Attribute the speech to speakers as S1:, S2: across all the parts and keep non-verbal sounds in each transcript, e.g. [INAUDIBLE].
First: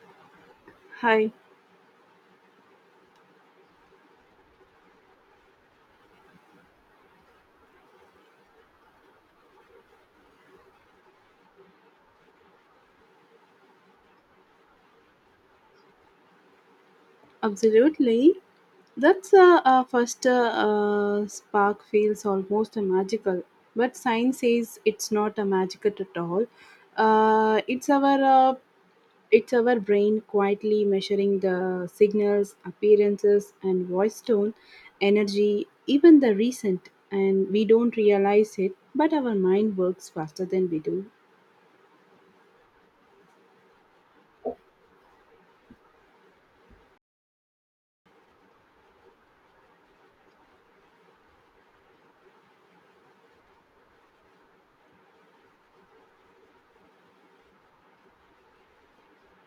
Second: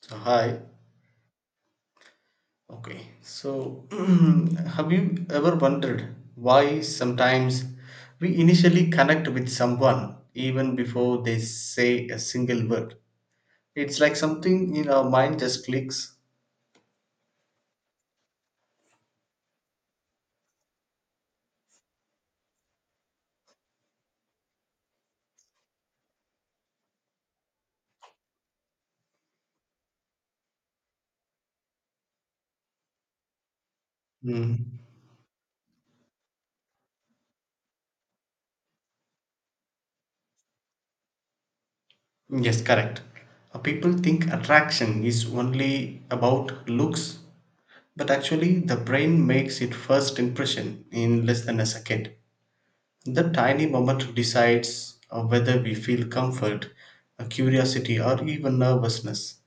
S1: So, hi.
S2: Hi,
S1: Okay. So, [CLEARS THROAT] have you ever wondered why sometimes we initially connect with someone even before they say a single word? It's like something in our mind just clicks.
S2: absolutely. That's a first spark feels almost magical, but science says it's not a magical at all. Uh, it's our uh, it's our brain quietly measuring the signals, appearances, and voice tone,
S1: Mm.
S2: energy, even the recent, and we don't realize it. But our mind works faster than we do.
S1: Yes, correct. People think attraction is only about looks, but actually, the brain makes its first impression in less than a second. That tiny moment decides whether we feel comfort, curiosity, or even nervousness.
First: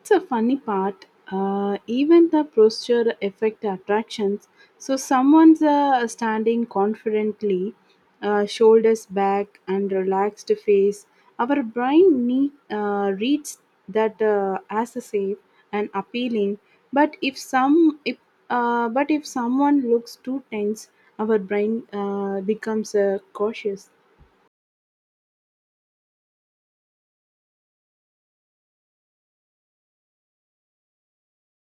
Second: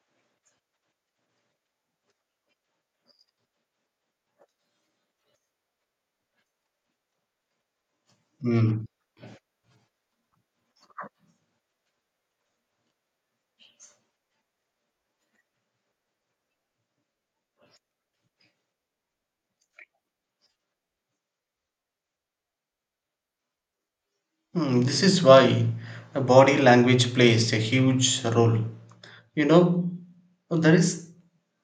S2: It's a funny part. Even the posture affect attractions. So someone's standing confidently,
S1: Mm.
S2: shoulders back and relaxed face. Our brain reads that as a safe and appealing. But if some, if, but if someone looks too tense, our brain becomes cautious.
S1: Hmm, this is why body language plays a huge role. You know, there is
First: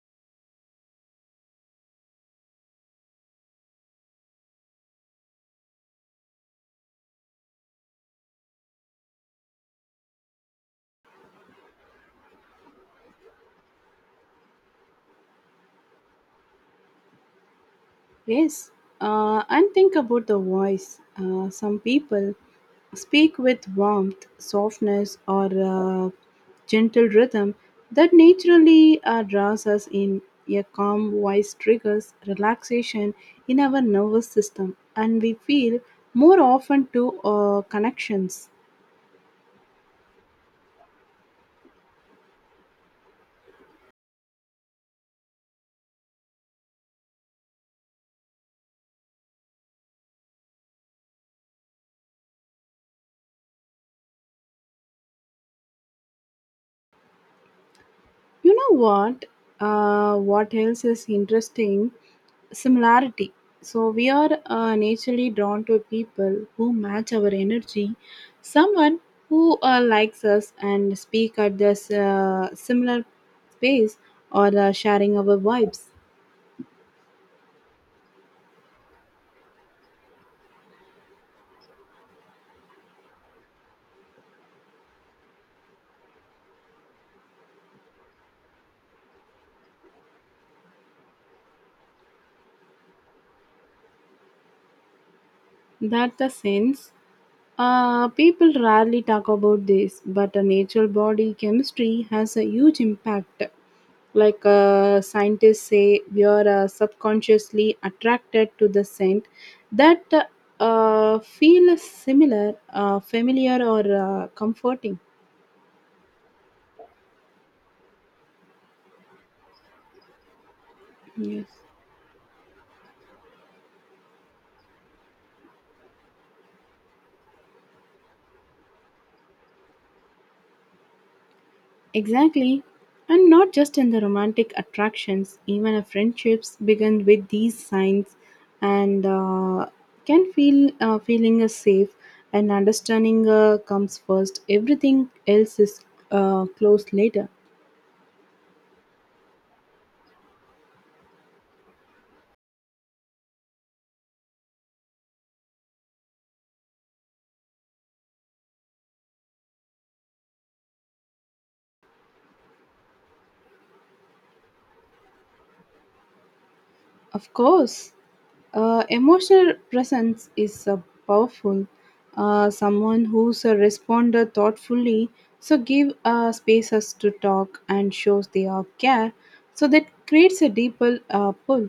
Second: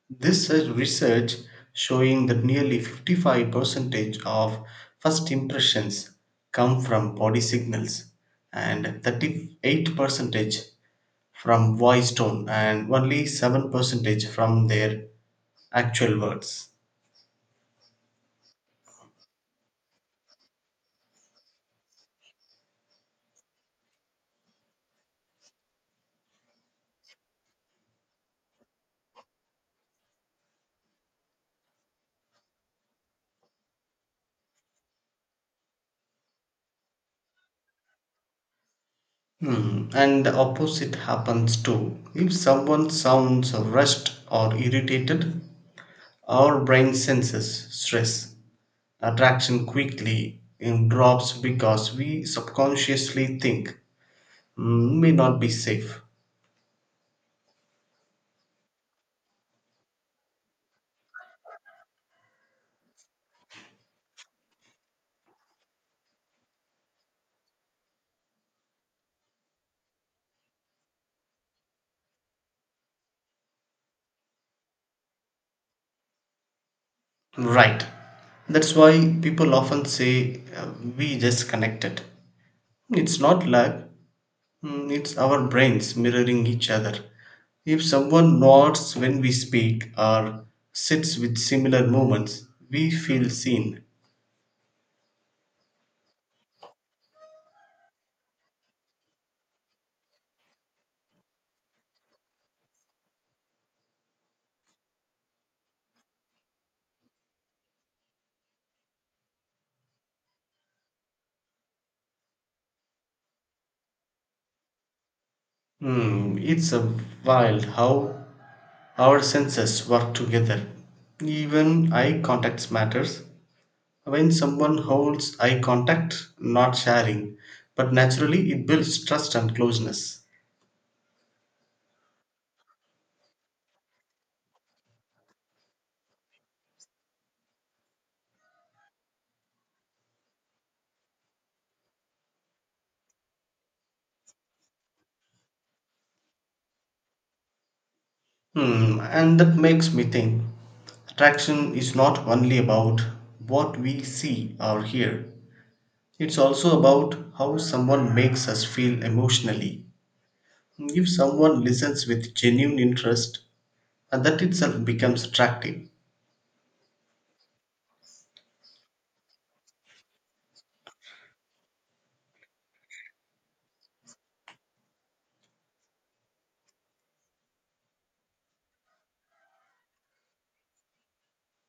S1: this research showing that nearly 55% of first impressions come from body signals and 38% from voice tone and only 7% from their actual words.
S2: Yes, and think about the voice. Some people speak with warmth, softness, or gentle rhythm that naturally draws us in. A calm voice triggers relaxation in our nervous system, and we feel more often to connections.
S1: Hmm. And the opposite happens too. If someone sounds rushed or irritated, our brain senses stress. Attraction quickly drops because we subconsciously think, "Hmm, may not be safe."
S2: You know what? What else is interesting? Similarity. So we are naturally drawn to people who match our energy, someone who likes us and speak at this similar pace or sharing our vibes.
S1: Right. That's why people often say, we just connected. It's not luck. Mm, it's our brains mirroring each other. If someone nods when we speak or sits with similar movements, we feel seen.
S2: That the sense. People rarely talk about this, but a natural body chemistry has a huge impact. Like scientists say, we are subconsciously attracted to the scent that feel similar, familiar, or comforting.
S1: Hmm, it's a wild how our senses work together.
S2: Yes.
S1: Even eye contact matters. When someone holds eye contact, not sharing, but naturally, it builds trust and closeness.
S2: Exactly. And not just in the romantic attractions, even our friendships begin with these signs and can feel feeling is safe and understanding comes first. Everything else is close later.
S1: Hmm, and that makes me think attraction is not only about what we see or hear, it's also about how someone makes us feel emotionally. If someone listens with genuine interest, and that itself becomes attractive.
S2: Of course, emotional presence is powerful. Someone who's a responder thoughtfully, so give spaces to talk and shows their care, so that creates a deeper pull.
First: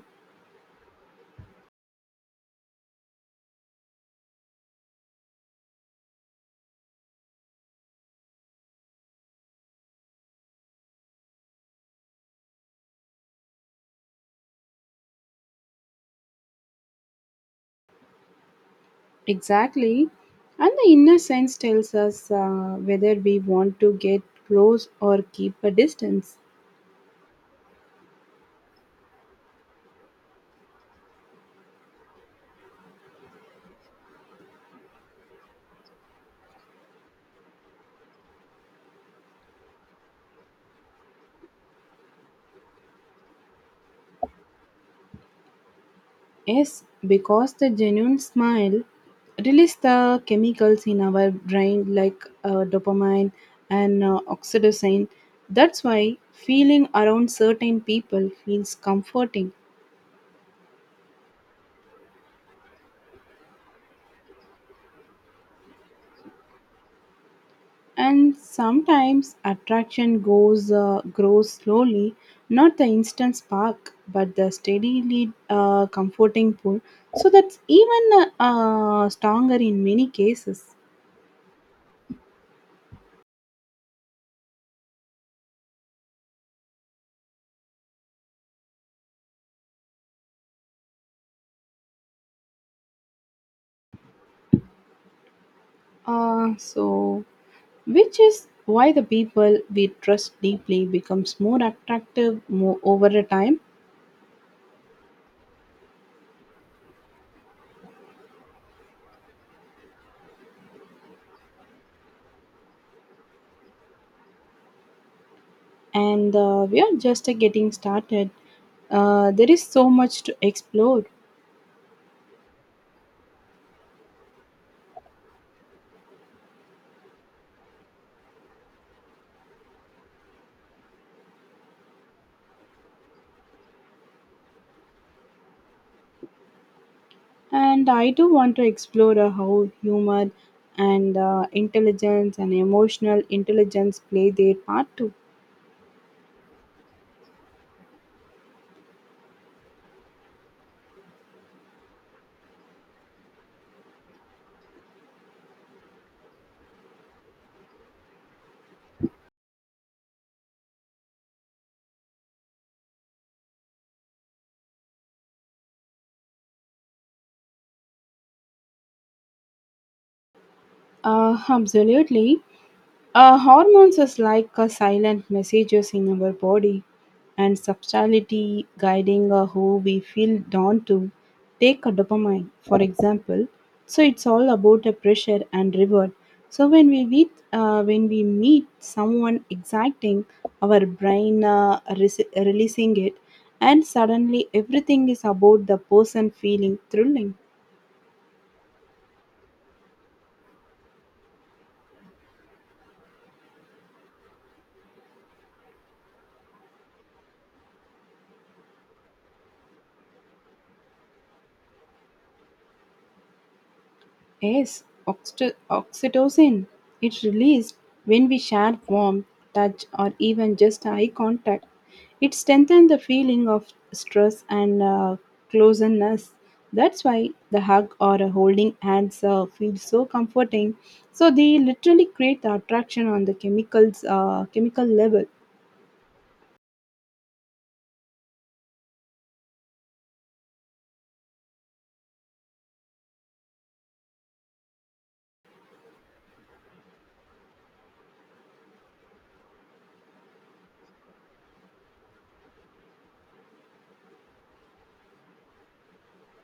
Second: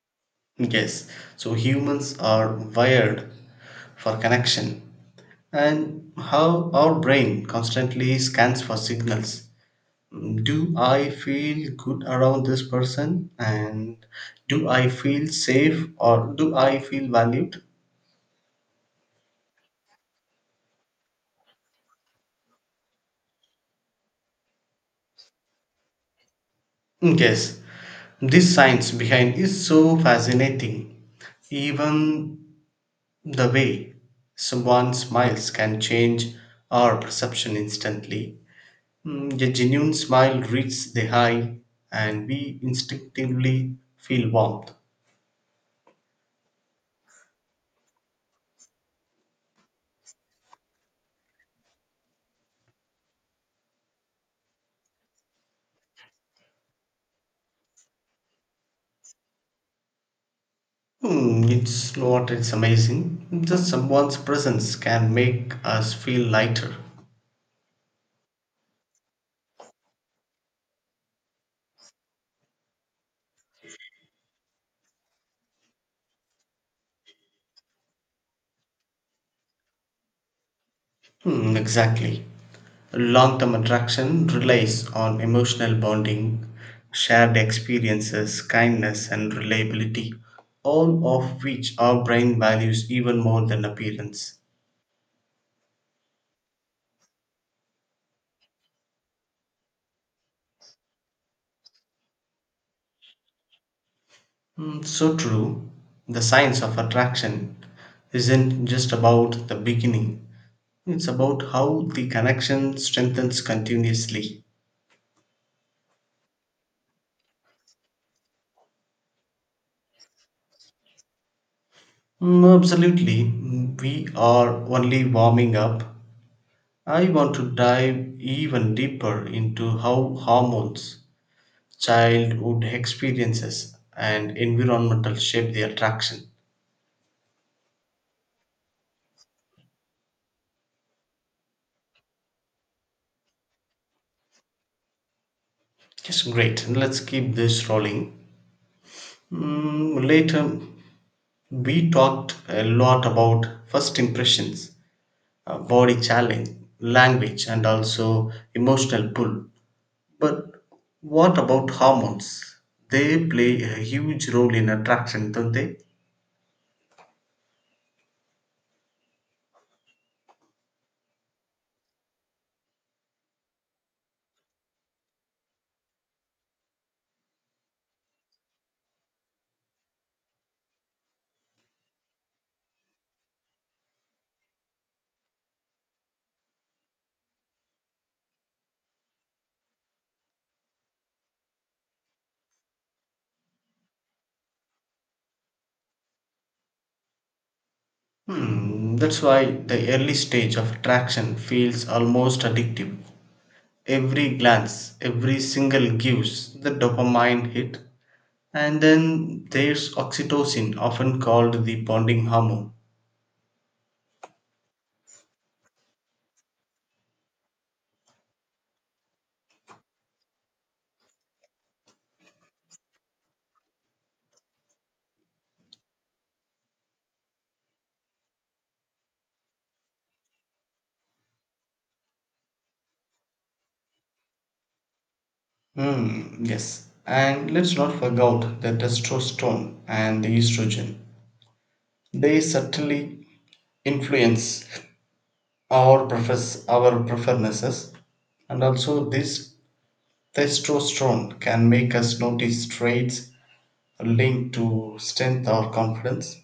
S1: Yes, so humans are wired for connection, and how our brain constantly scans for signals. Do I feel good around this person, and do I feel safe, or do I feel valued?
S2: Exactly, and the inner sense tells us whether we want to get close or keep a distance.
S1: Yes, this science behind is so fascinating. Even the way someone smiles can change our perception instantly. Mm, a genuine smile reaches the eye and we instinctively feel warmth.
S2: Yes, because the genuine smile release the chemicals in our brain like dopamine and oxytocin. That's why feeling around certain people feels comforting.
S1: Hmm, it's not, it's amazing. Just someone's presence can make us feel lighter.
S2: And sometimes attraction goes grows slowly, not the instant spark, but the steadily comforting pull. So that's even stronger in many cases.
S1: Hmm, exactly. Long term attraction relies on emotional bonding, shared experiences, kindness, and reliability, all of which our brain values even more than appearance.
S2: So which is why the people we trust deeply becomes more attractive more over a time.
S1: Hmm, so true. The science of attraction isn't just about the beginning, it's about how the connection strengthens continuously.
S2: And we are just getting started. There is so much to explore.
S1: Mm, absolutely. Mm, we are only warming up. I want to dive even deeper into how hormones, childhood experiences, and environmental shape their attraction.
S2: And I do want to explore how humor and intelligence and emotional intelligence play their part too.
S1: Yes, great. And let's keep this rolling. Mm, later, we talked a lot about first impressions, body challenge, language, and also emotional pull. But what about hormones? They play a huge role in attraction, don't they?
S2: Absolutely. Hormones is like a silent messages in our body and subtlety guiding who we feel drawn to. Take a dopamine, for example. So it's all about a pressure and reward. So when we meet someone exciting, our brain releasing it, and suddenly everything is about the person feeling thrilling.
S1: Hmm, that's why the early stage of attraction feels almost addictive. Every glance, every single gives the dopamine hit. And then there's oxytocin, often called the bonding hormone.
S2: Yes, oxytocin. It's released when we share warmth, touch, or even just eye contact. It strengthens the feeling of stress and closeness. That's why the hug or a holding hands feels so comforting. So they literally create the attraction on the chemical level.
S1: Hmm, yes. And let's not forget the testosterone and the estrogen. They subtly influence our preferences, and also this testosterone can make us notice traits linked to strength or confidence,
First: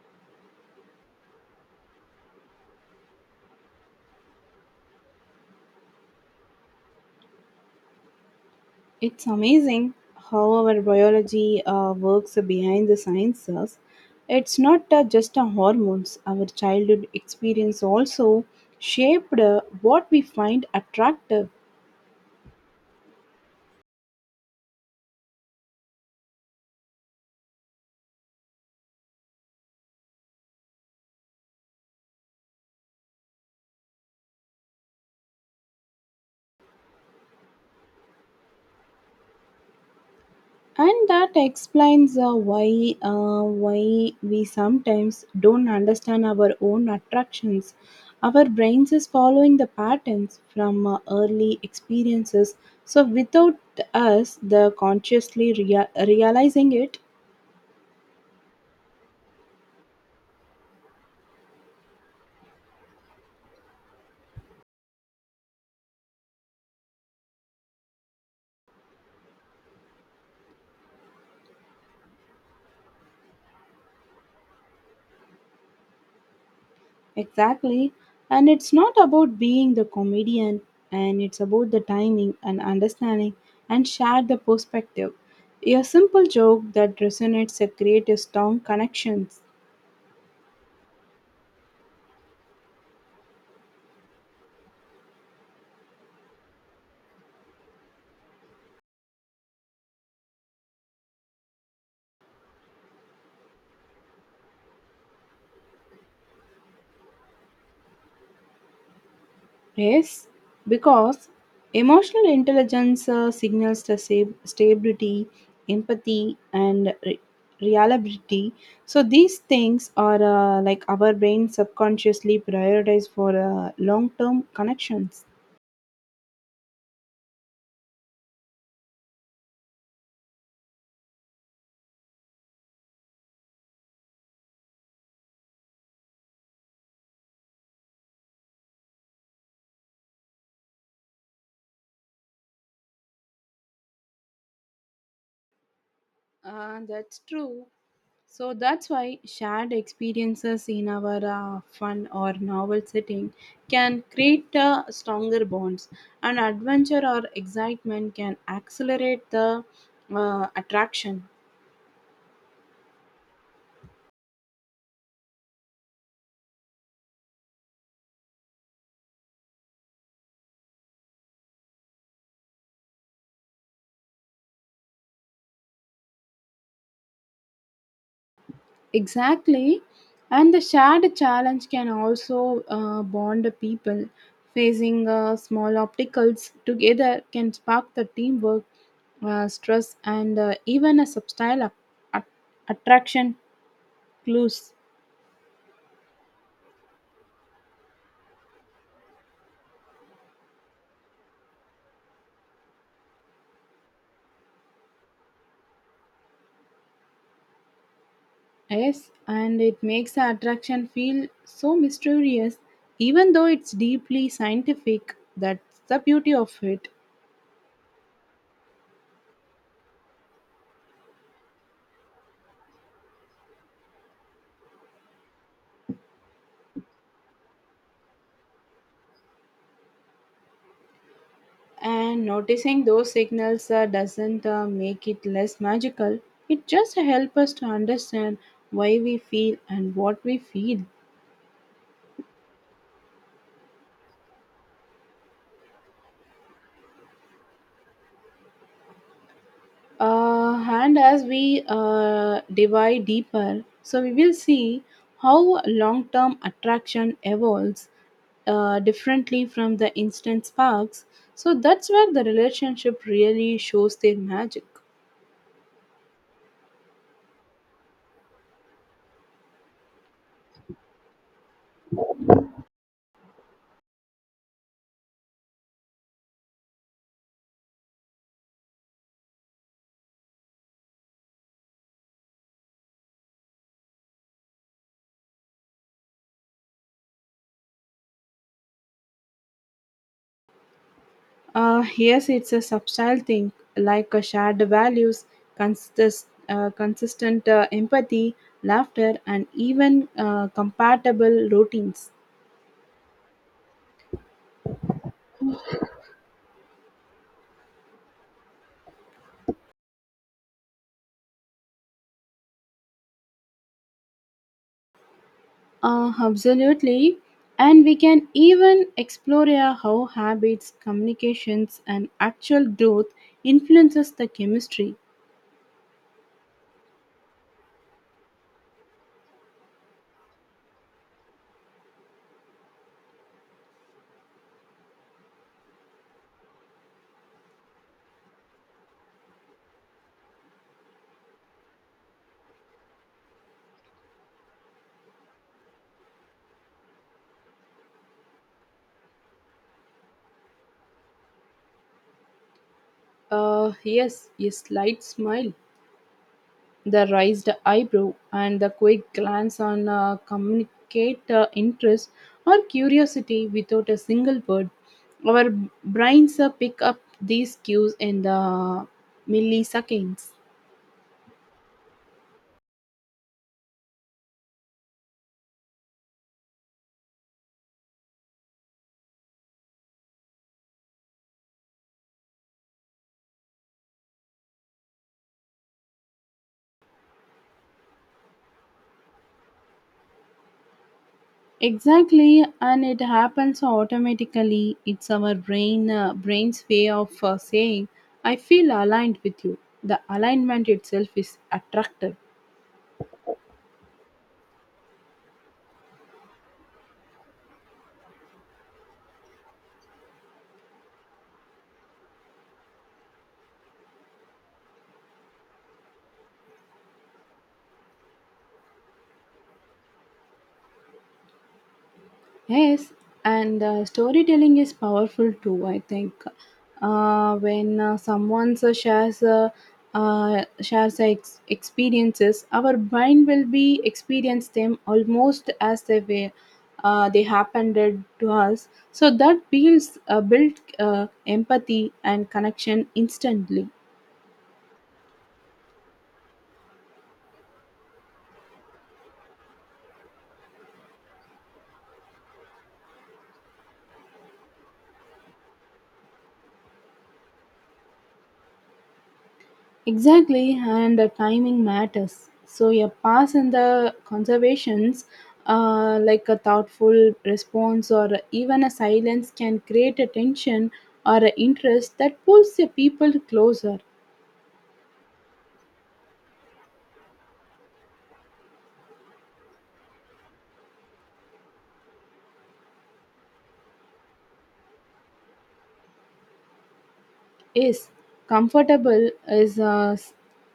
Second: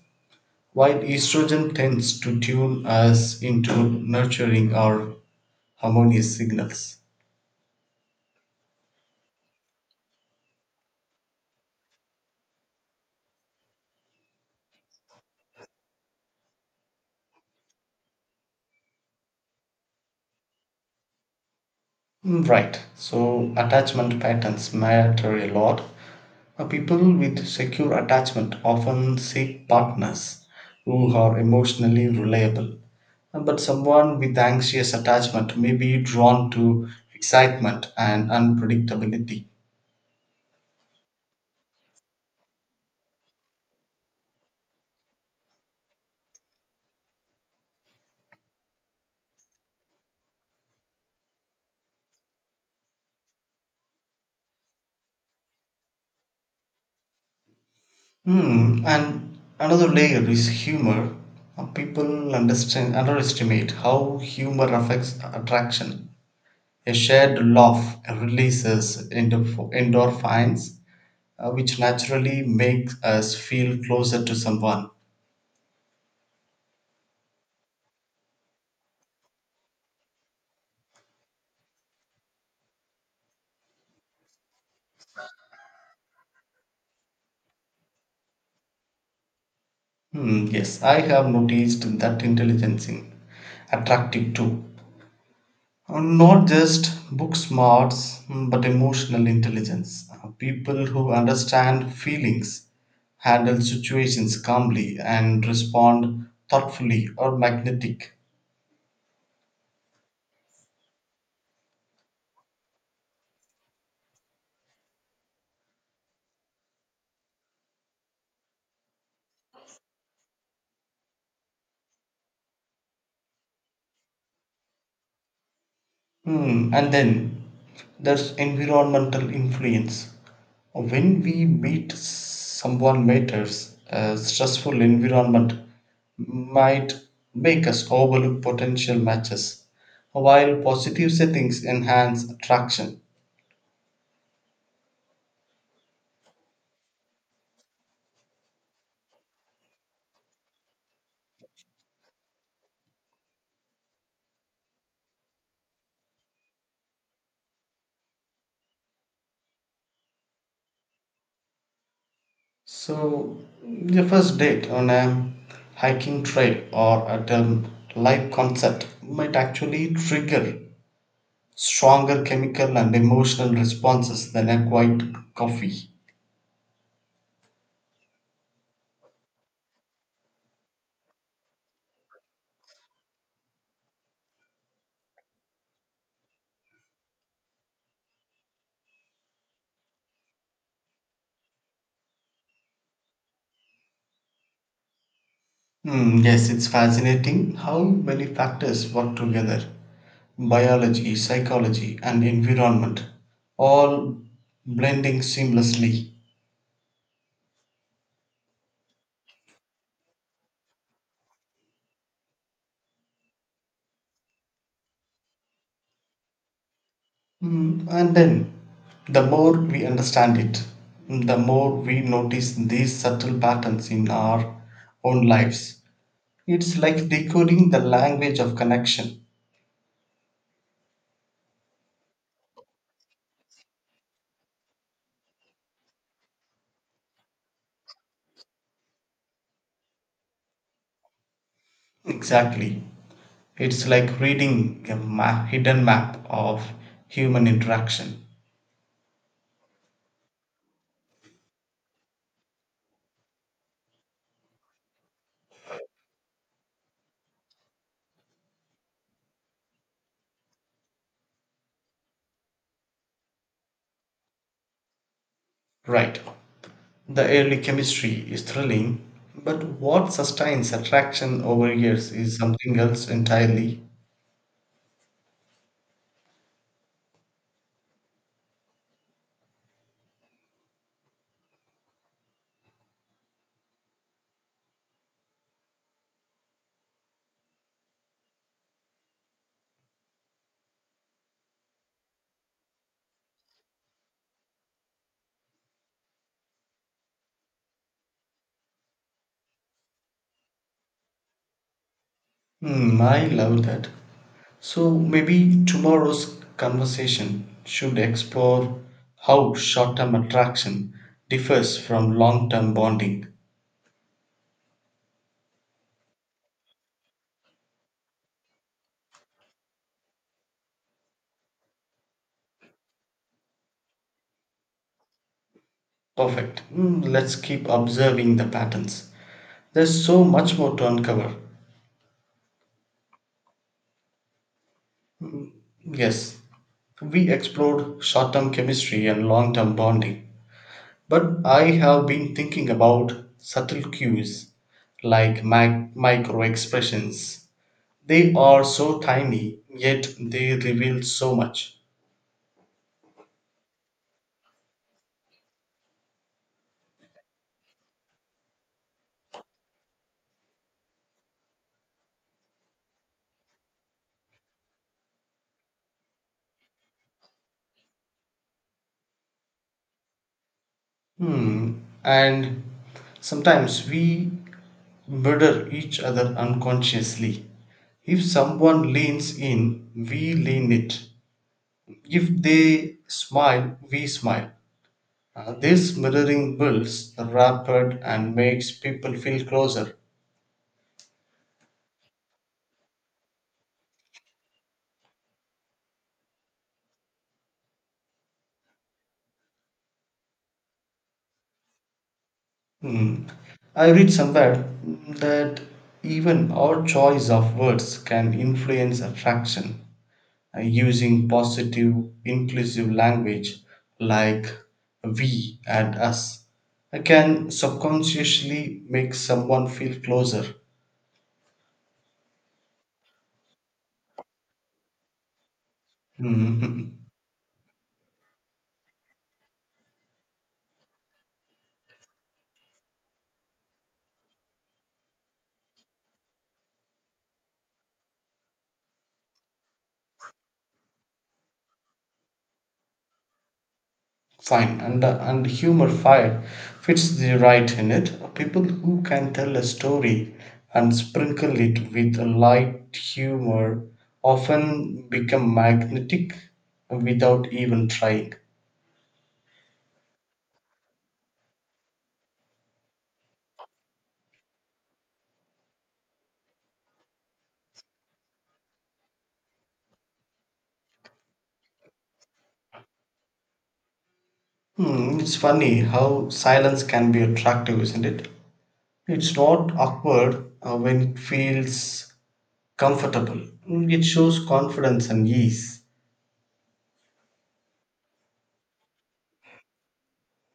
S1: while estrogen tends to tune us into nurturing or harmonious signals.
S2: It's amazing how our biology works behind the sciences. It's not just our hormones, our childhood experience also shaped what we find attractive.
S1: Mm, right, so attachment patterns matter a lot. People with secure attachment often seek partners who are emotionally reliable. But someone with anxious attachment may be drawn to excitement and unpredictability.
S2: And that explains why we sometimes don't understand our own attractions. Our brains is following the patterns from early experiences. So without us, the consciously realizing it.
S1: Hmm, and another layer is humor. People underestimate how humor affects attraction. A shared laugh releases endorphins, which naturally makes us feel closer to someone.
S2: Exactly. And it's not about being the comedian, and it's about the timing and understanding and share the perspective. A simple joke that resonates a creative strong connections.
S1: Hmm, yes, I have noticed that intelligence is attractive too. Not just book smarts, mm, but emotional intelligence. People who understand feelings, handle situations calmly, and respond thoughtfully are magnetic.
S2: Yes, because emotional intelligence signals the stability, empathy, and reliability. So these things are like our brain subconsciously prioritize for long-term connections.
S1: Hmm, and then there's environmental influence. When we meet someone matters, a stressful environment might make us overlook potential matches, while positive settings enhance attraction.
S2: That's true. So that's why shared experiences in our fun or novel setting can create stronger bonds, and adventure or excitement can accelerate the attraction.
S1: So, your first date on a hiking trail or at a live concert might actually trigger stronger chemical and emotional responses than a quiet coffee.
S2: Exactly, and the shared challenge can also bond the people. Facing small obstacles together can spark the teamwork, stress, and even a subtle a- attraction clues.
S1: Hmm, yes, it's fascinating how many factors work together, biology, psychology, and environment, all blending seamlessly.
S2: Yes, and it makes the attraction feel so mysterious, even though it's deeply scientific. That's the beauty of it.
S1: Hmm, and then, the more we understand it, the more we notice these subtle patterns in our own lives. It's like decoding the language of connection.
S2: And noticing those signals doesn't make it less magical. It just helps us to understand why we feel and what we feel.
S1: Exactly. It's like reading a hidden map of human interaction.
S2: And as we dive deeper, so we will see how long term attraction evolves differently from the instant sparks. So that's where the relationship really shows their magic.
S1: Right. The early chemistry is thrilling, but what sustains attraction over years is something else entirely.
S2: Yes, it's a subtle thing like a shared values, consistent empathy, laughter, and even compatible routines.
S1: Hmm, I love that. So maybe tomorrow's conversation should explore how short term attraction differs from long term bonding.
S2: Absolutely. And we can even explore how habits, communications, and actual growth influences the chemistry.
S1: Perfect. Hmm, let's keep observing the patterns. There's so much more to uncover. Yes, we explored short term chemistry and long term bonding. But I have been thinking about subtle cues like micro expressions. They are so tiny, yet they reveal so much.
S2: Yes, a slight smile, the raised eyebrow, and the quick glance on communicate interest or curiosity without a single word. Our brains pick up these cues in the milliseconds.
S1: Hmm. And sometimes we murder each other unconsciously. If someone leans in, we lean it. If they smile, we smile. This mirroring builds rapport and makes people feel closer.
S2: Exactly, and it happens automatically. It's our brain's way of saying, "I feel aligned with you." The alignment itself is attractive.
S1: Hmm. I read somewhere that even our choice of words can influence attraction. Using positive, inclusive language like we and us can subconsciously make someone feel closer.
S2: Yes, and storytelling is powerful too. I think
S1: [LAUGHS]
S2: when someone shares their experiences, our mind will be experience them almost as they were. They happened it to us, so that builds build empathy and connection instantly.
S1: fine and humor fine fits the right in it. People who can tell a story and sprinkle it with a light humor often become magnetic without even trying.
S2: Exactly, and the timing matters. So your pass in the conservations, like a thoughtful response or even a silence, can create a tension or a interest that pulls the people closer.
S1: Hmm, it's funny how silence can be attractive, isn't it? It's not awkward when it feels comfortable. Mm, it shows confidence and ease.
S2: Yes, comfortable is a s-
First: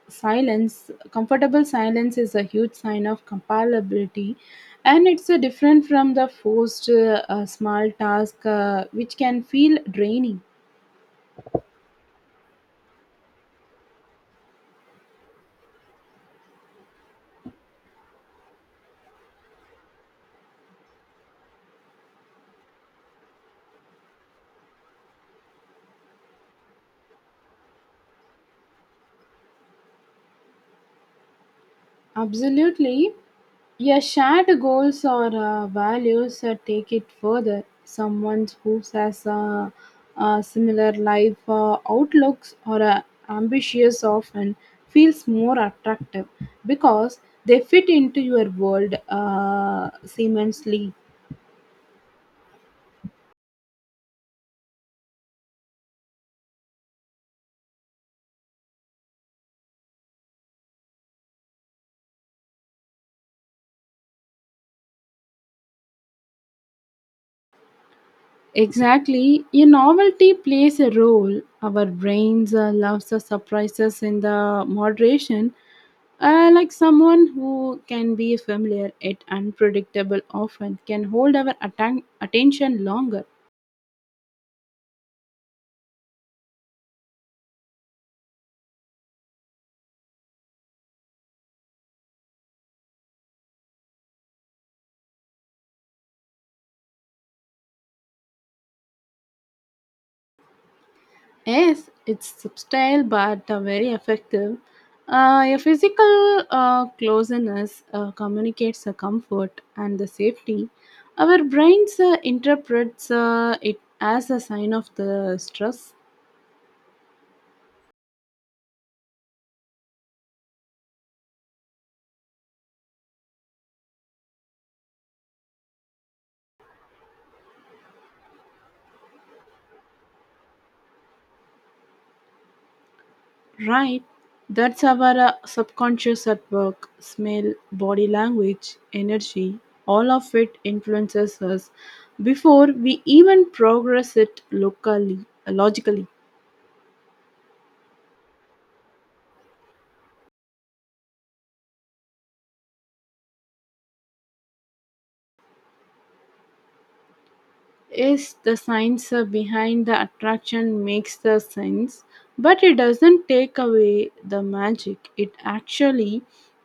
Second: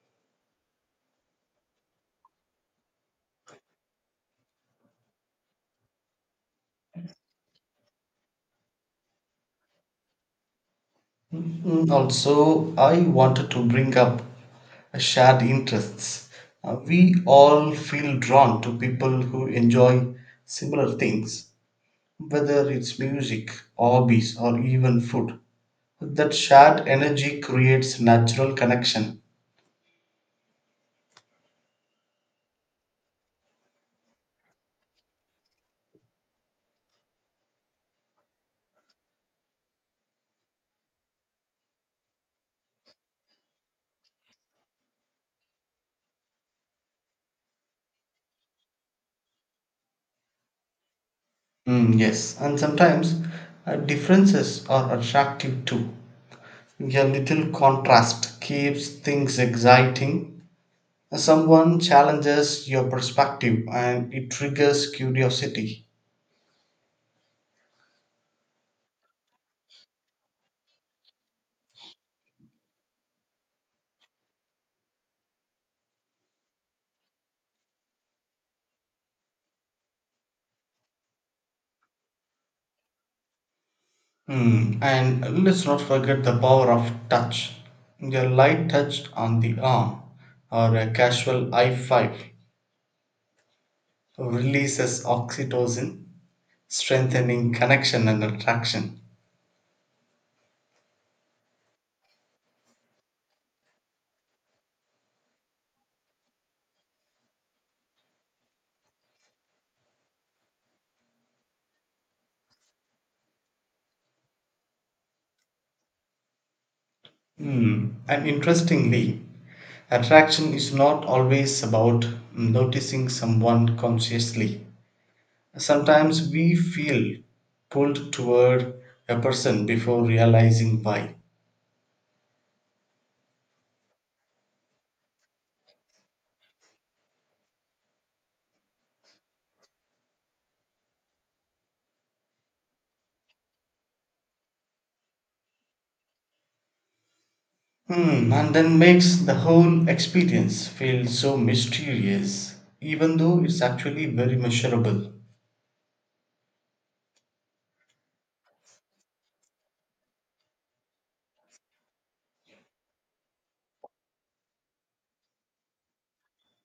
S2: silence. Comfortable silence is a huge sign of compatibility, and it's a different from the forced small task, which can feel draining.
S1: Mm, also, I wanted to bring up shared interests. We all feel drawn to people who enjoy similar things, whether it's music, hobbies, or even food. That shared energy creates natural connection.
S2: Absolutely. Your shared goals or values take it further. Someone who has a similar life outlooks or ambitious often feels more attractive because they fit into your world seamlessly.
S1: Mm, yes, and sometimes differences are attractive too. A little contrast keeps things exciting. Someone challenges your perspective and it triggers curiosity.
S2: Exactly. A novelty plays a role. Our brains loves the surprises in the moderation. Like someone who can be familiar yet unpredictable often can hold our attention longer.
S1: Hmm. And let's not forget the power of touch. A light touch on the arm or a casual high five releases oxytocin, strengthening connection and attraction.
S2: Yes, it's subtle but very effective. A physical closeness communicates the comfort and the safety. Our brains interprets it as a sign of the stress.
S1: Hmm. And interestingly, attraction is not always about noticing someone consciously. Sometimes we feel pulled toward a person before realizing why.
S2: Right, that's our subconscious at work smell, body language, energy, all of it influences us before we even progress it locally, logically.
S1: Hmm, and then makes the whole experience feel so mysterious, even though it's actually very measurable.
S2: Yes, the science behind the attraction makes the sense, but it doesn't take away the magic. It actually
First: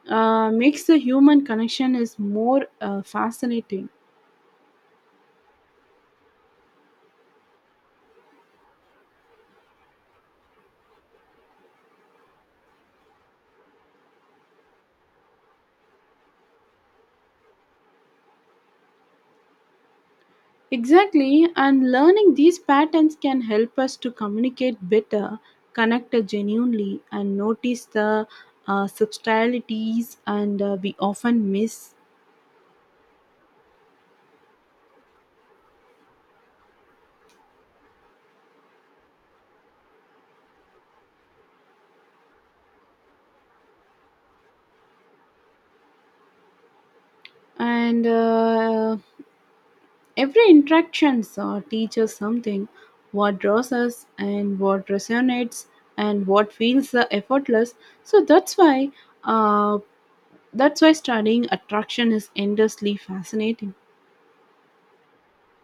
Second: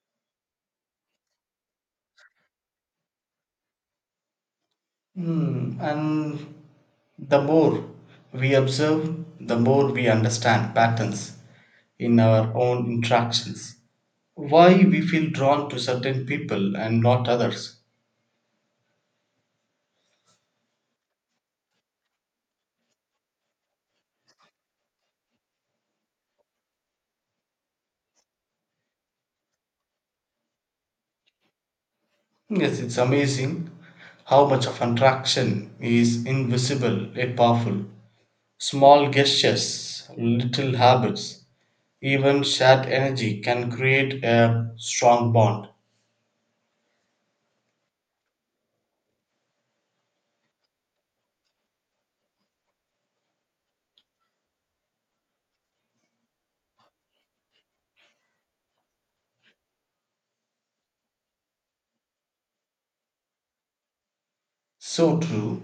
S2: makes the human connection is more fascinating.
S1: Hmm, and the more we observe, the more we understand patterns in our own interactions. Why we feel drawn to certain people and not others.
S2: Exactly, and learning these patterns can help us to communicate better, connect genuinely, and notice the subtleties and we often miss.
S1: Yes, it's amazing how much of attraction is invisible yet powerful. Small gestures, little habits, even shared energy can create a strong bond.
S2: And every interactions teaches something what draws us and what resonates and what feels effortless. So uh, that's why studying attraction is endlessly fascinating.
S1: So true.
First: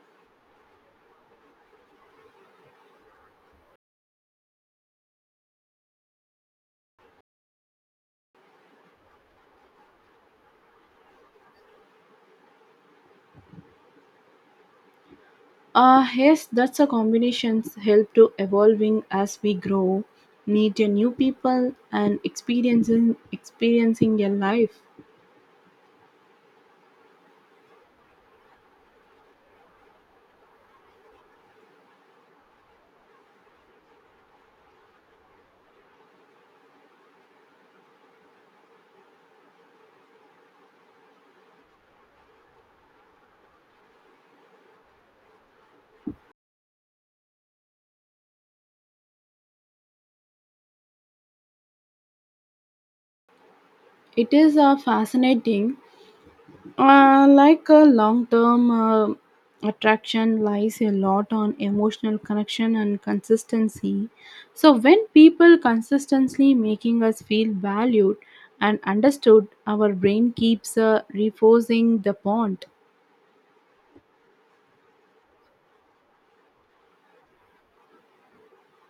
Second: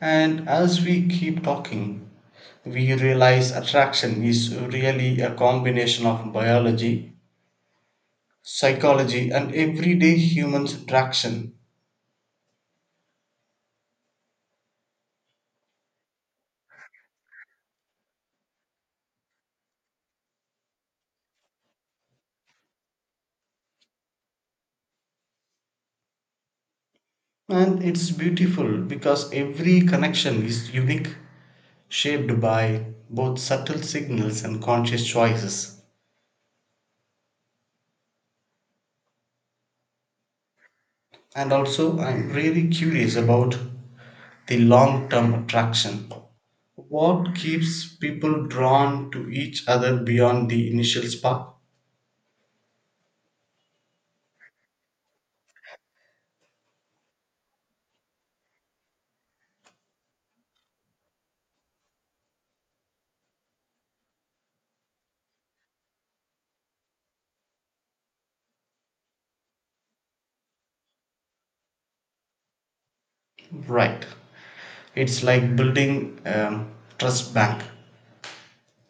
S1: And as we keep talking, we realize attraction is really a combination of biology, psychology, and everyday human interaction.
S2: Yes, that's a combination's help to evolving as we grow, meet a new people and experiencing your life.
S1: And it's beautiful because every connection is unique, shaped by both subtle signals and conscious choices. And also, I'm really curious about the long term attraction. What keeps people drawn to each other beyond the initial spark?
S2: It is fascinating. Like a long-term attraction lies a lot on emotional connection and consistency. So when people consistently making us feel valued and understood, our brain keeps reinforcing the bond.
S1: Right. It's like building a trust bank.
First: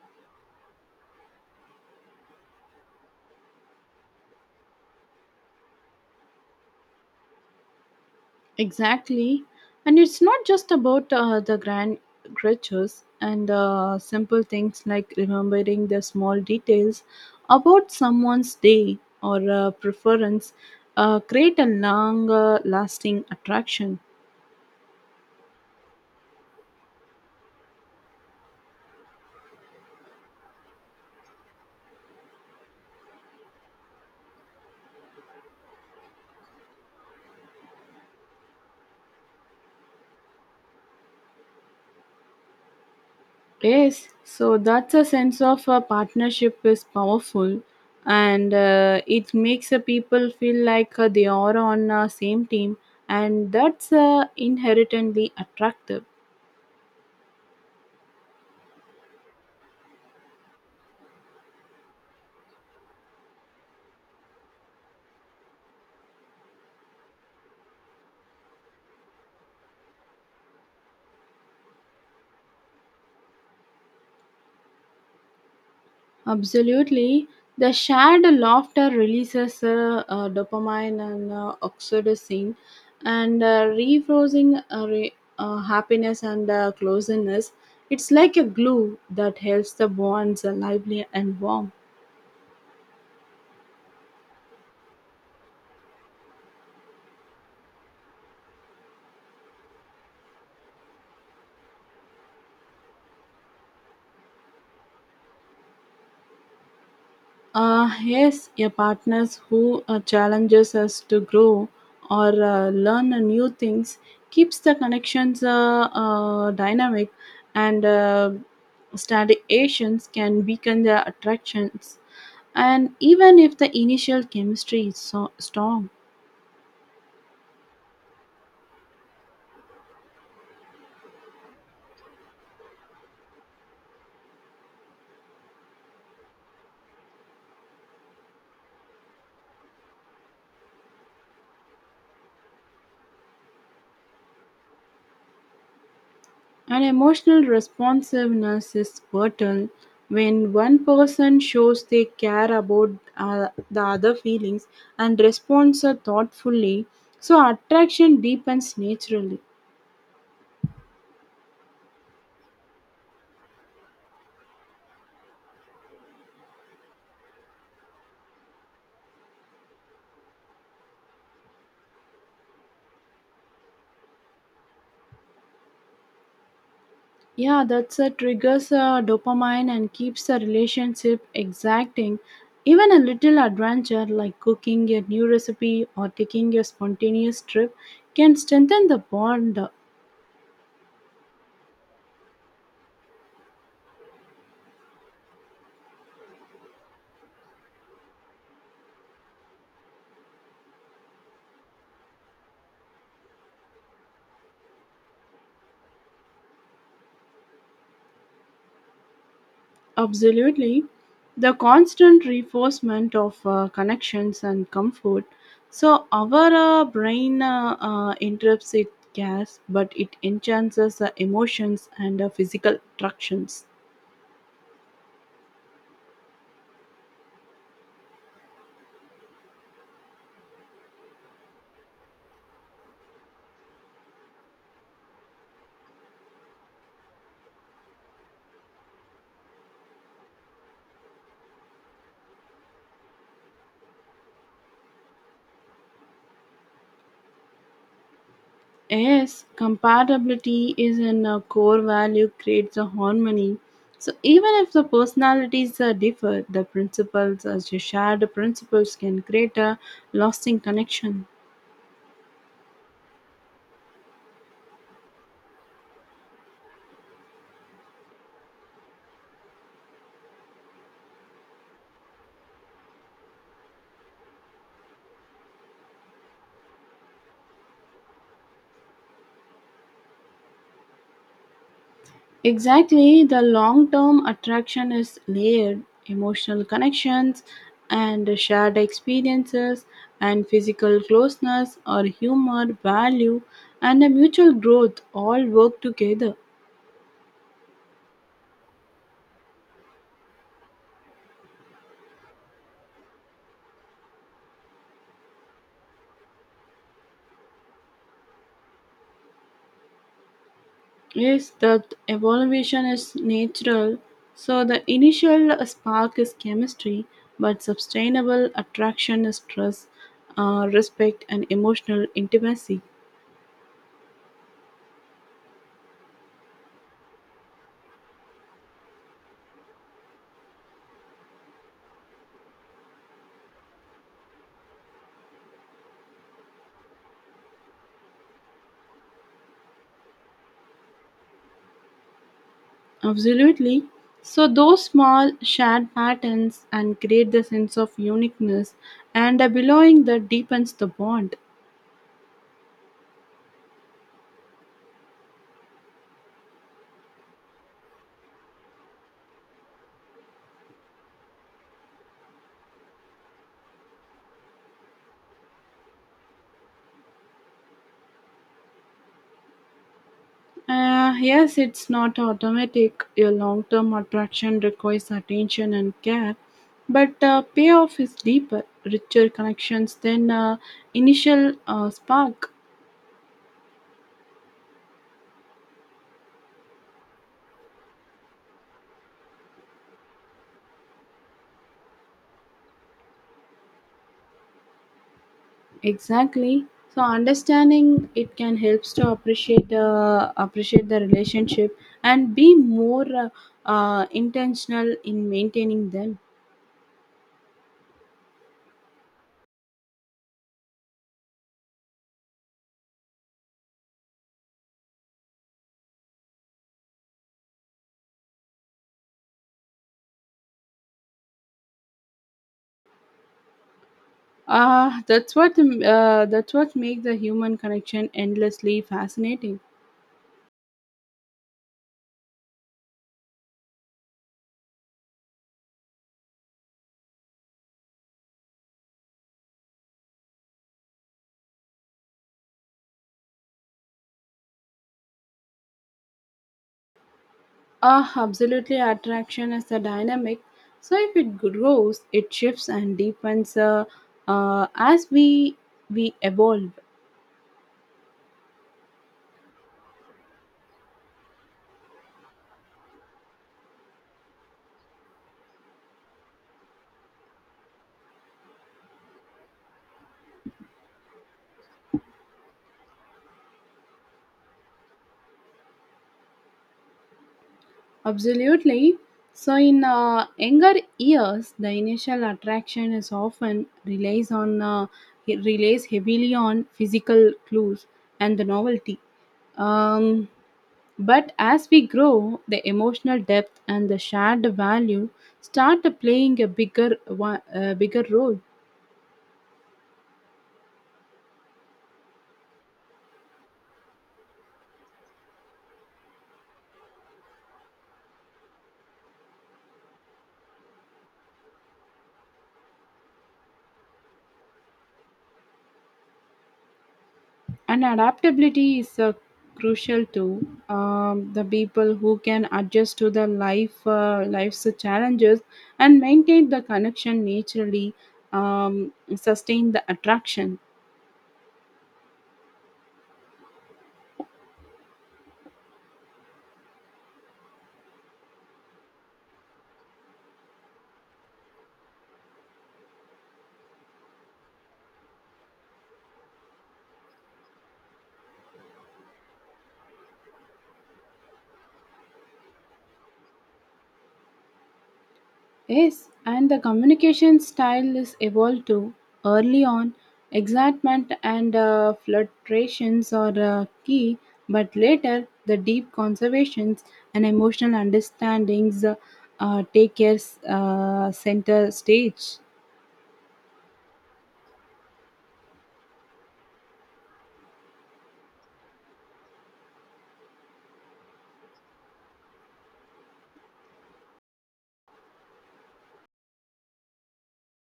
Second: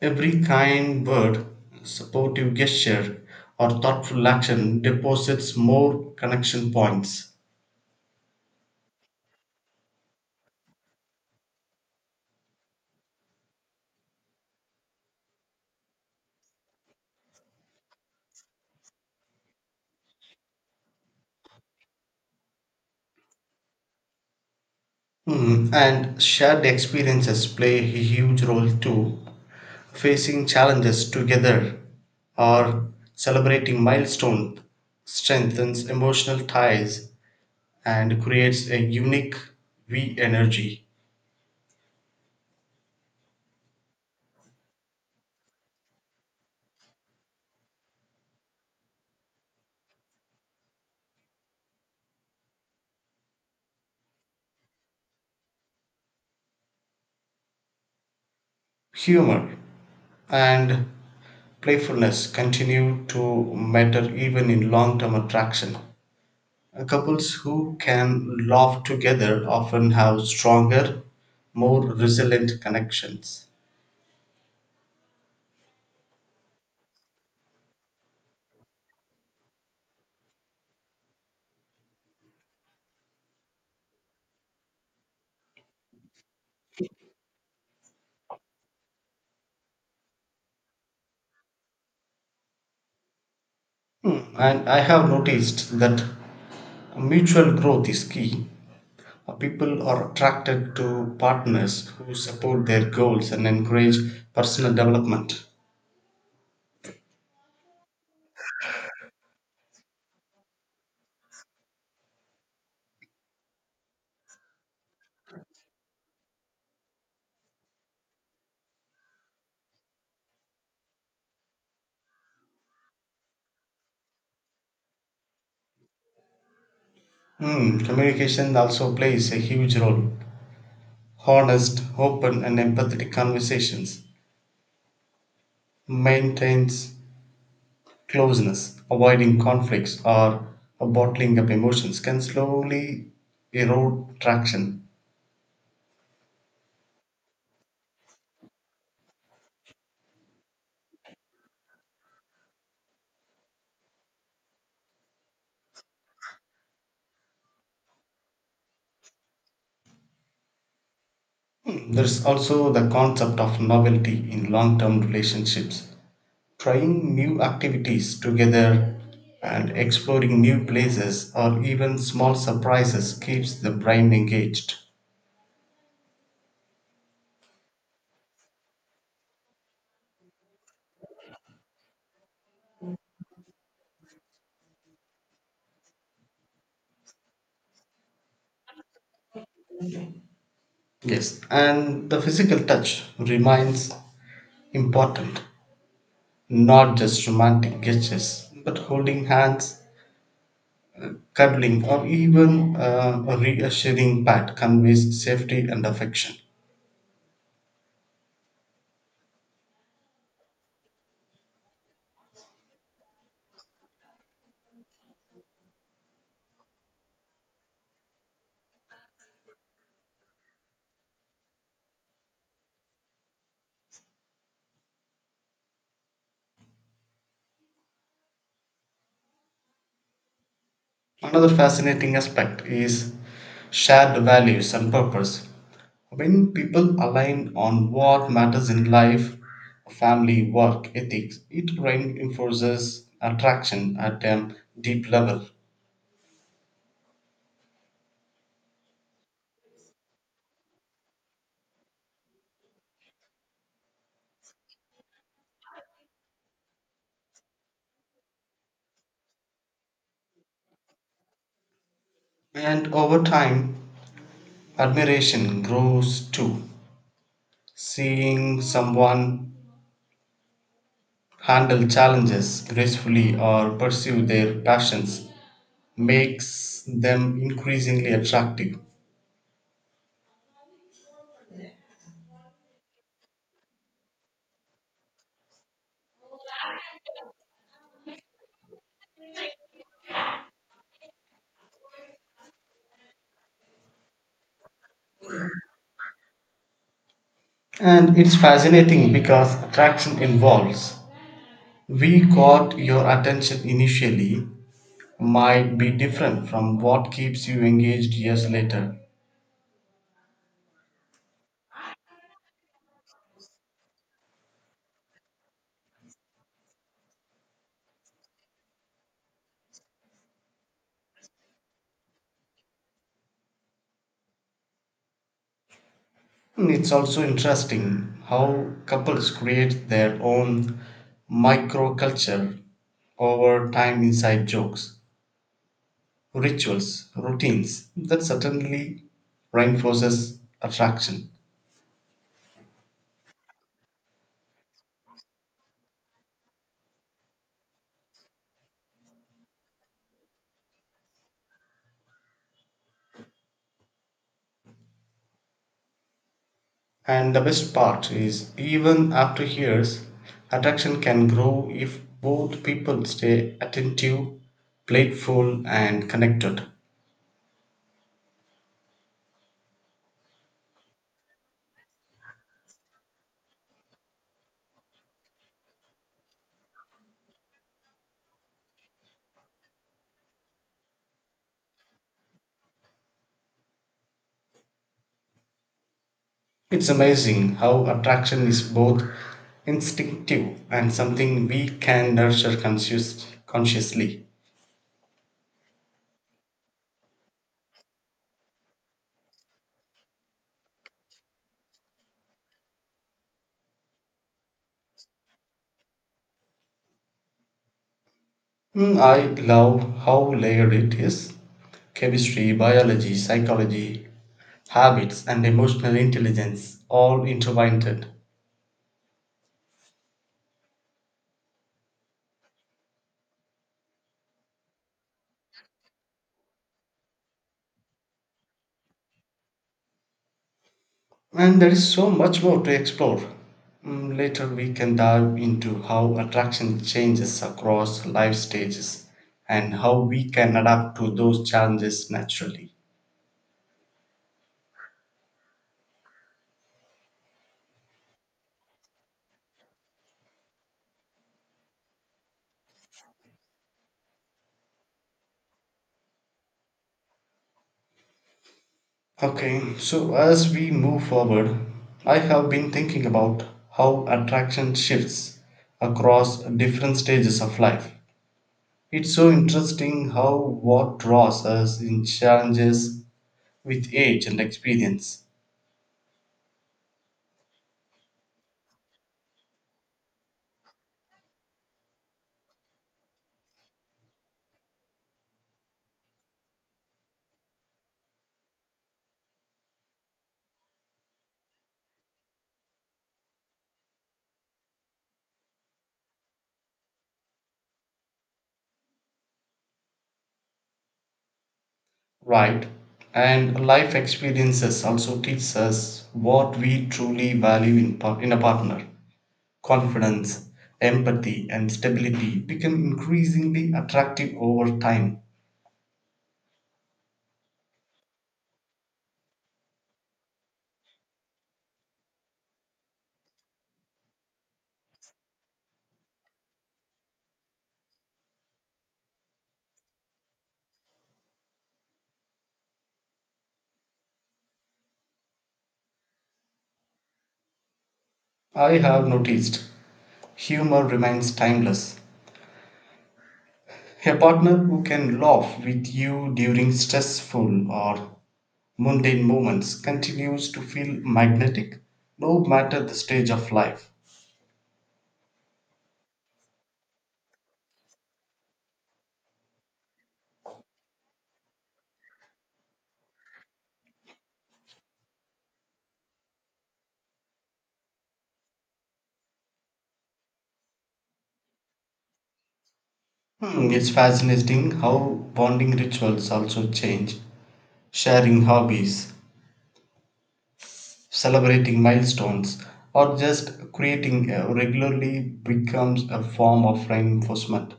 S1: Every kind word, supportive gesture, or thoughtful action deposits more connection points.
S2: Exactly. And it's not just about the grand gestures and simple things like remembering the small details about someone's day or preference create a longer lasting attraction.
S1: Hmm. And shared experiences play a huge role too. Facing challenges together or celebrating milestones strengthens emotional ties and creates a unique we energy.
S2: Yes, so that's a sense of a partnership is powerful and it makes the people feel like they are on the same team and that's inherently attractive.
S1: Humor and playfulness continue to matter even in long term attraction. Couples who can laugh together often have stronger, more resilient connections.
S2: Absolutely. The shared laughter releases dopamine and oxytocin, and happiness and closeness. It's like a glue that helps the bonds lively and warm.
S1: And I have noticed that mutual growth is key. People are attracted to partners who support their goals and encourage personal development.
S2: Yes, a partners who challenges us to grow or learn new things keeps the connections dynamic and stagnations can weaken the attractions. And even if the initial chemistry is so strong,
S1: Hmm, communication also plays a huge role. Honest, open, and empathetic conversations maintains closeness. Avoiding conflicts or bottling up emotions can slowly erode traction.
S2: and emotional responsiveness is vital. When one person shows they care about the other feelings and responds thoughtfully, so attraction deepens naturally.
S1: Hmm, there's also the concept of novelty in long term relationships. Trying new activities together and exploring new places or even small surprises keeps the brain engaged.
S2: Yeah, that's a triggers dopamine and keeps the relationship exacting. Even a little adventure like cooking a new recipe or taking a spontaneous trip can strengthen the bond.
S1: Yes, and the physical touch remains important, not just romantic gestures, but holding hands, cuddling, or even a reassuring pat conveys safety and affection.
S2: Absolutely. The constant reinforcement of connections and comfort. So, our brain interrupts it gas, but it enhances the emotions and physical attractions.
S1: Another fascinating aspect is shared values and purpose. When people align on what matters in life, family, work, ethics, it reinforces attraction at a deep level.
S2: Yes, compatibility is in a core value, creates a harmony. So, even if the personalities differ, the principles, as you shared, the principles can create a lasting connection.
S1: And over time, admiration grows too. Seeing someone handle challenges gracefully or pursue their passions makes them increasingly attractive.
S2: Exactly, the long term attraction is layered emotional connections and shared experiences and physical closeness or humor, value, and a mutual growth all work together.
S1: And it's fascinating because attraction involves we caught your attention initially might be different from what keeps you engaged years later.
S2: Yes, the evolution is natural, so the initial spark is chemistry, but sustainable attraction is trust, respect, and emotional intimacy.
S1: And it's also interesting how couples create their own microculture over time, inside jokes, rituals, routines that certainly reinforces attraction.
S2: Absolutely. So, those small shared patterns and create the sense of uniqueness and a belonging that deepens the bond.
S1: And the best part is, even after years, attraction can grow if both people stay attentive, playful, and connected.
S2: Yes, it's not automatic. Your long term attraction requires attention and care, but payoff is deeper, richer connections than initial spark.
S1: It's amazing how attraction is both instinctive and something we can nurture consciously.
S2: Exactly. So understanding it can helps to appreciate the relationship and be more intentional in maintaining them.
S1: Mm, I love how layered it is, chemistry, biology, psychology, habits, and emotional intelligence all intertwined.
S2: That's what makes the human connection endlessly fascinating.
S1: And there is so much more to explore. Mm, later, we can dive into how attraction changes across life stages and how we can adapt to those challenges naturally.
S2: Ah, absolutely. Attraction is a dynamic. So if it grows, it shifts and deepens as we evolve.
S1: Okay, so as we move forward, I have been thinking about how attraction shifts across different stages of life. It's so interesting how what draws us in challenges with age and experience.
S2: Absolutely. So, in younger years, the initial attraction is often relies on it relies heavily on physical clues and the novelty. Um, but as we grow, the emotional depth and the shared value start playing a bigger role.
S1: Right. And life experiences also teach us what we truly value in, in a partner. Confidence, empathy, and stability become increasingly attractive over time.
S2: And adaptability is crucial too. The people who can adjust to the life's challenges and maintain the connection naturally sustain the attraction.
S1: I have noticed humor remains timeless. A partner who can laugh with you during stressful or mundane moments continues to feel magnetic no matter the stage of life.
S2: Yes, and the communication style is evolved too. Early on, excitement and flirtations are key, but later the deep conservations and emotional understandings take care center stage.
S1: Hmm, it's fascinating how bonding rituals also change. Sharing hobbies, celebrating milestones, or just creating regularly becomes a form of reinforcement.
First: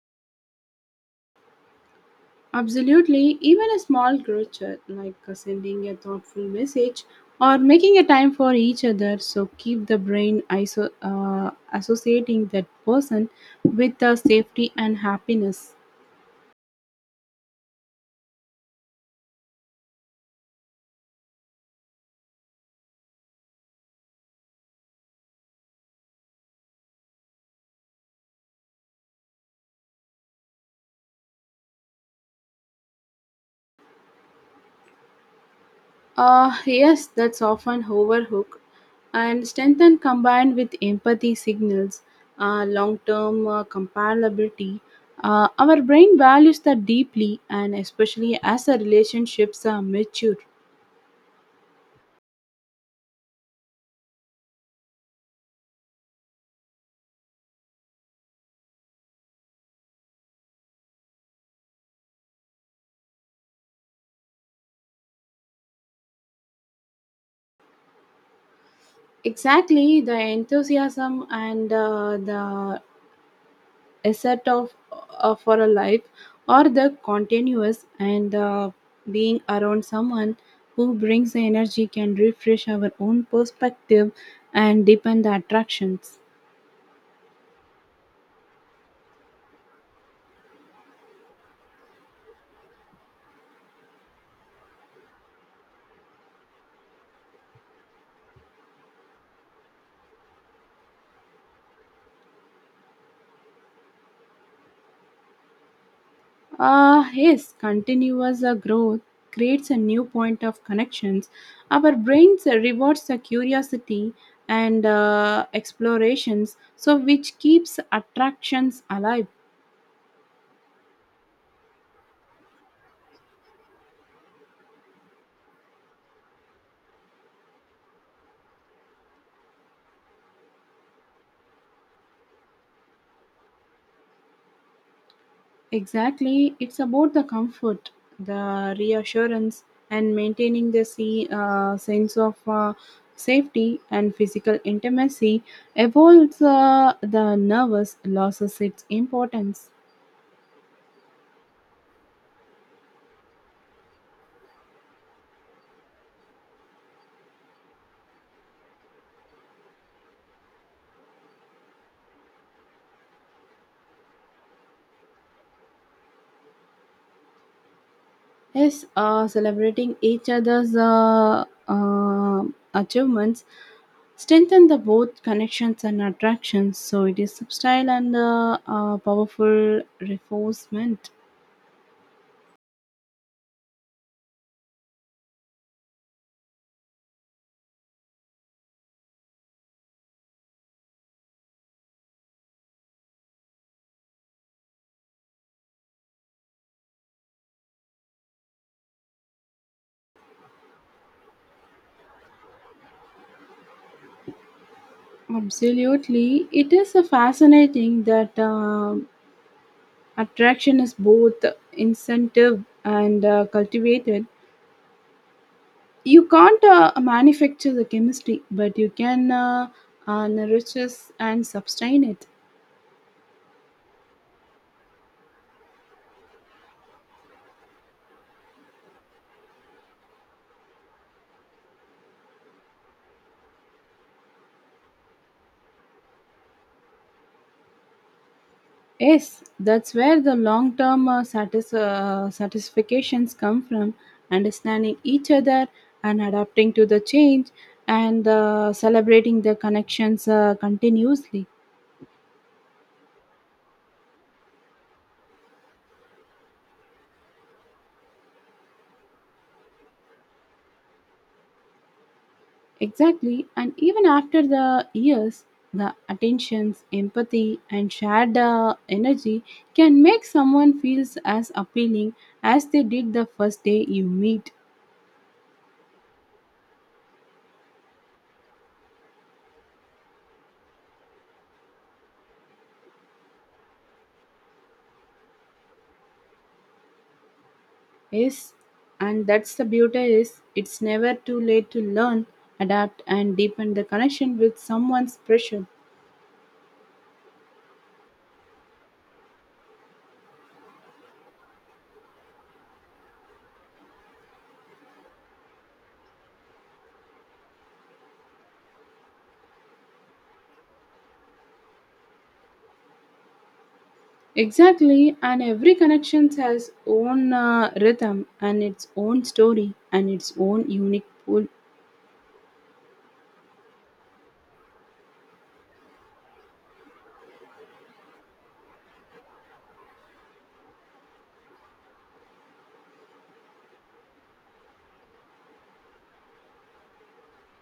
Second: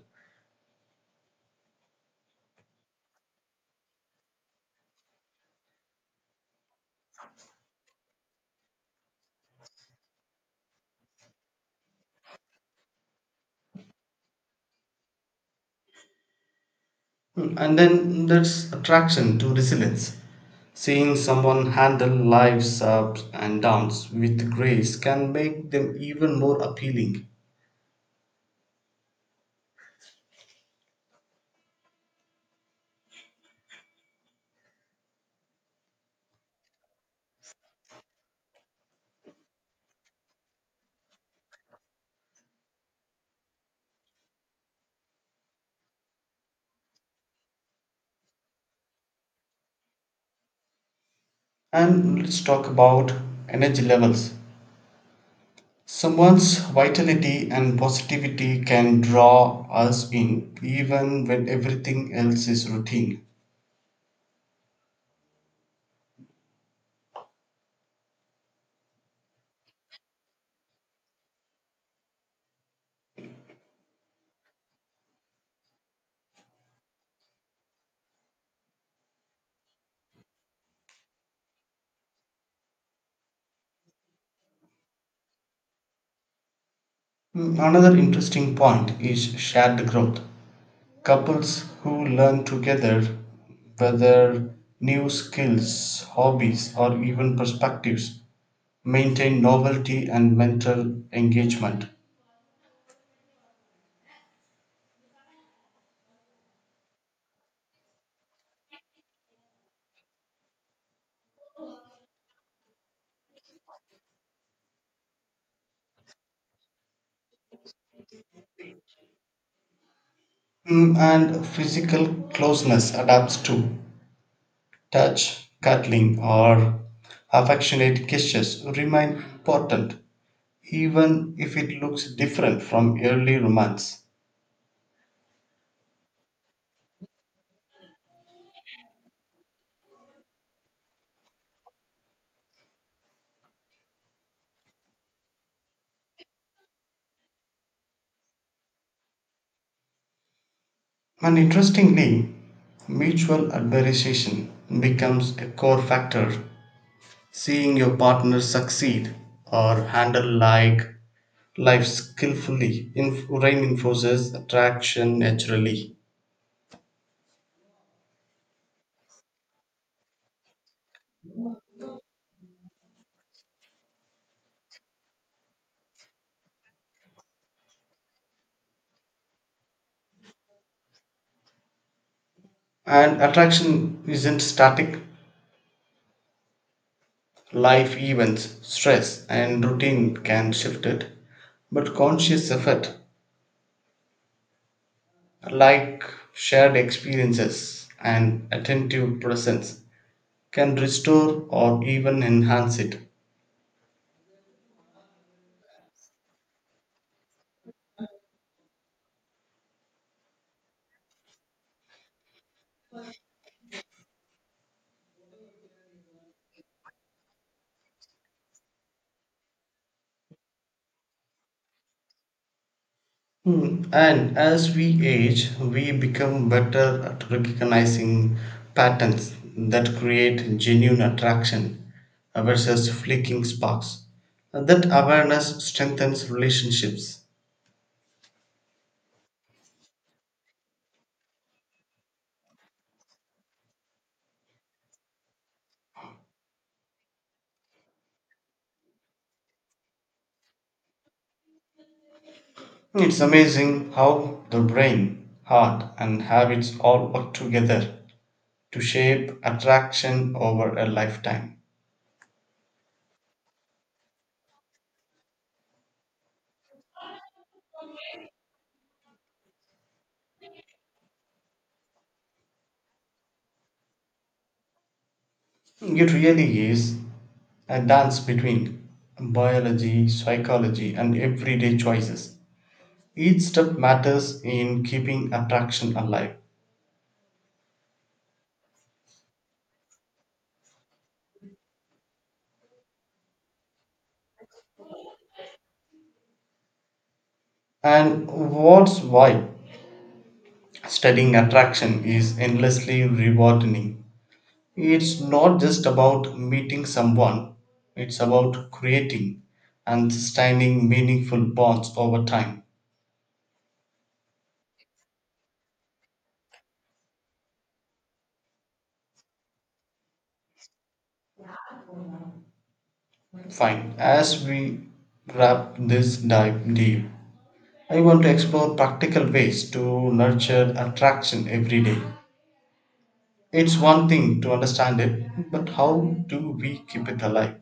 S2: Absolutely, even a small gesture like sending a thoughtful message or making a time for each other so keep the associating that person with the safety and happiness.
S1: Hmm, and then there's attraction to resilience. Seeing someone handle life's ups and downs with grace can make them even more appealing.
S2: Yes, that's often overlooked and strengthen combined with empathy signals, long-term comparability. Our brain values that deeply and especially as the relationships are mature.
S1: And let's talk about energy levels. Someone's vitality and positivity can draw us in even when everything else is routine.
S2: Exactly, the enthusiasm and the asset of for a life, or the continuous and being around someone who brings the energy can refresh our own perspective and deepen the attractions.
S1: Mm, another interesting point is shared growth. Couples who learn together, whether new skills, hobbies, or even perspectives, maintain novelty and mental engagement.
S2: Yes, continuous growth creates a new point of connections. Our brains rewards the curiosity and explorations, so which keeps attractions alive.
S1: Mm, and physical closeness adapts too. Touch, cuddling, or affectionate gestures remain important even if it looks different from early romance.
S2: Exactly. It's about the comfort, the reassurance, and maintaining the sense of safety and physical intimacy. Evolves the nervous loses its importance.
S1: And interestingly, mutual admiration becomes a core factor. Seeing your partner succeed or handle like life skillfully reinforces attraction naturally.
S2: Yes, celebrating each other's achievements strengthen the both connections and attractions. So it is subtle and powerful reinforcement.
S1: And attraction isn't static. Life events, stress, and routine can shift it, but conscious effort, like shared experiences and attentive presence, can restore or even enhance it.
S2: Absolutely. It is a fascinating that attraction is both incentive and cultivated. You can't manufacture the chemistry, but you can nourish it and sustain it.
S1: Hmm, and as we age, we become better at recognizing patterns that create genuine attraction versus fleeting sparks. That awareness strengthens relationships.
S2: Yes, that's where the long term satisfactions come from understanding each other and adapting to the change and celebrating the connections continuously.
S1: It's amazing how the brain, heart, and habits all work together to shape attraction over a lifetime.
S2: Exactly, and even after the years, the attentions, empathy, and shared energy can make someone feels as appealing as they did the first day you meet.
S1: It really is a dance between biology, psychology, and everyday choices. Each step matters in keeping attraction alive.
S2: Yes, and that's the beauty is it's never too late to learn, adapt, and deepen the connection with someone's pressure.
S1: And what's why studying attraction is endlessly rewarding. It's not just about meeting someone, it's about creating and sustaining meaningful bonds over time.
S2: Exactly, and every connection has own rhythm and its own story and its own unique pull.
S1: Fine, as we wrap this dive deep, I want to explore practical ways to nurture attraction every day. It's one thing to understand it, but how do we keep it alive?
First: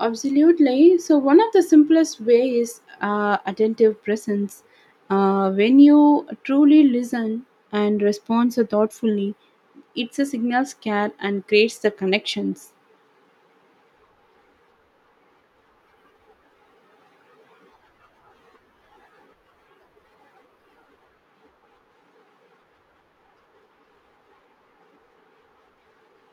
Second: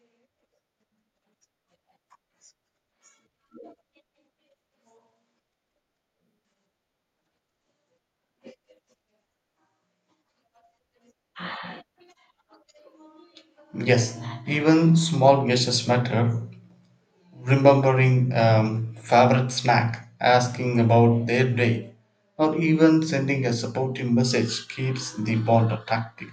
S2: Absolutely. So, one of the simplest ways is attentive presence. When you truly listen and respond so thoughtfully, it's a signals care and creates the connections.
S1: Yes, even small gestures matter. Remembering favorite snack, asking about their day, or even sending a supportive message keeps the bond attractive.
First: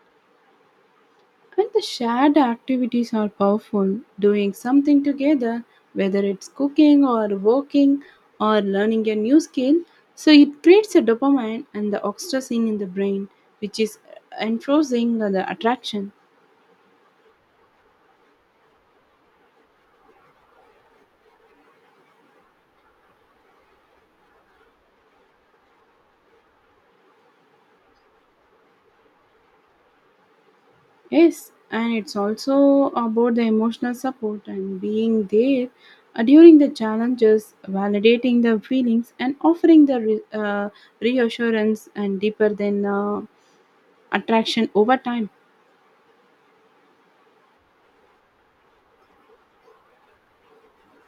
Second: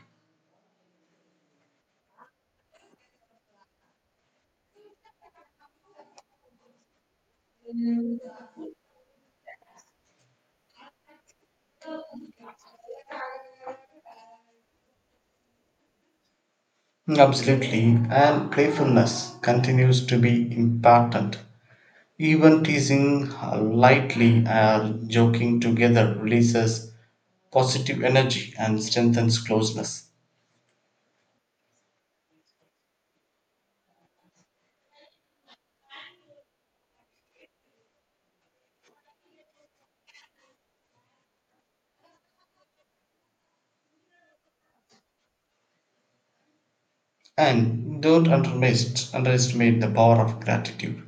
S2: And the shared activities are powerful. Doing something together, whether it's cooking or working or learning a new skill, so it creates a dopamine and the oxytocin in the brain, which is enforcing the attraction.
S1: Absolutely, and playfulness continues to be important. Even teasing lightly or joking together releases positive energy and strengthens closeness.
S2: Yes, and it's also about the emotional support and being there during the challenges, validating the feelings, and offering the reassurance and deeper than attraction over time.
S1: And don't underestimate the power of gratitude.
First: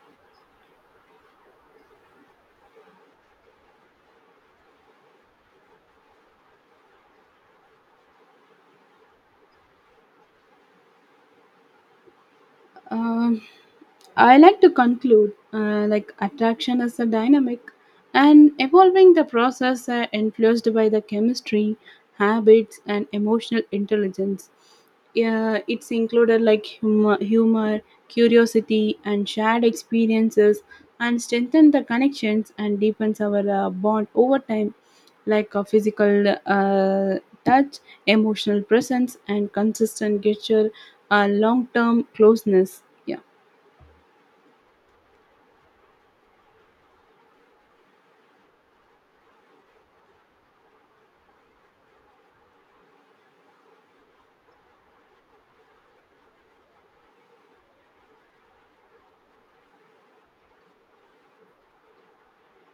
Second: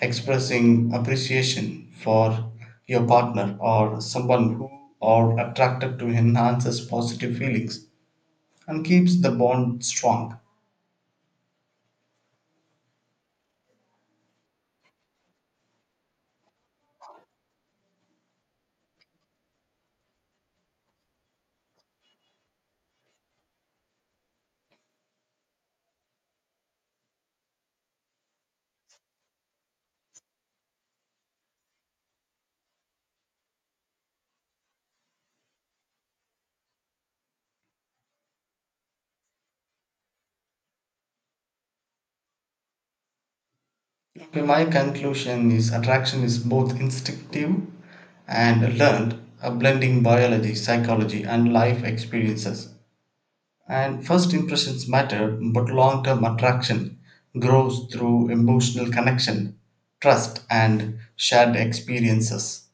S1: Expressing appreciation for your partner or someone who are attracted to enhances positive feelings and keeps the bond strong.
S2: Um, I like to conclude like attraction is a dynamic and evolving the process influenced by the chemistry, habits, and emotional intelligence. It's included like humor, curiosity, and shared experiences, and strengthen the connections and deepens our bond over time, like a physical touch, emotional presence, and consistent gesture a long term closeness. Yeah.
S1: Okay, my conclusion is attraction is both instinctive and learned, blending biology, psychology, and life experiences. And first impressions matter, but long term attraction grows through emotional connection, trust, and shared experiences.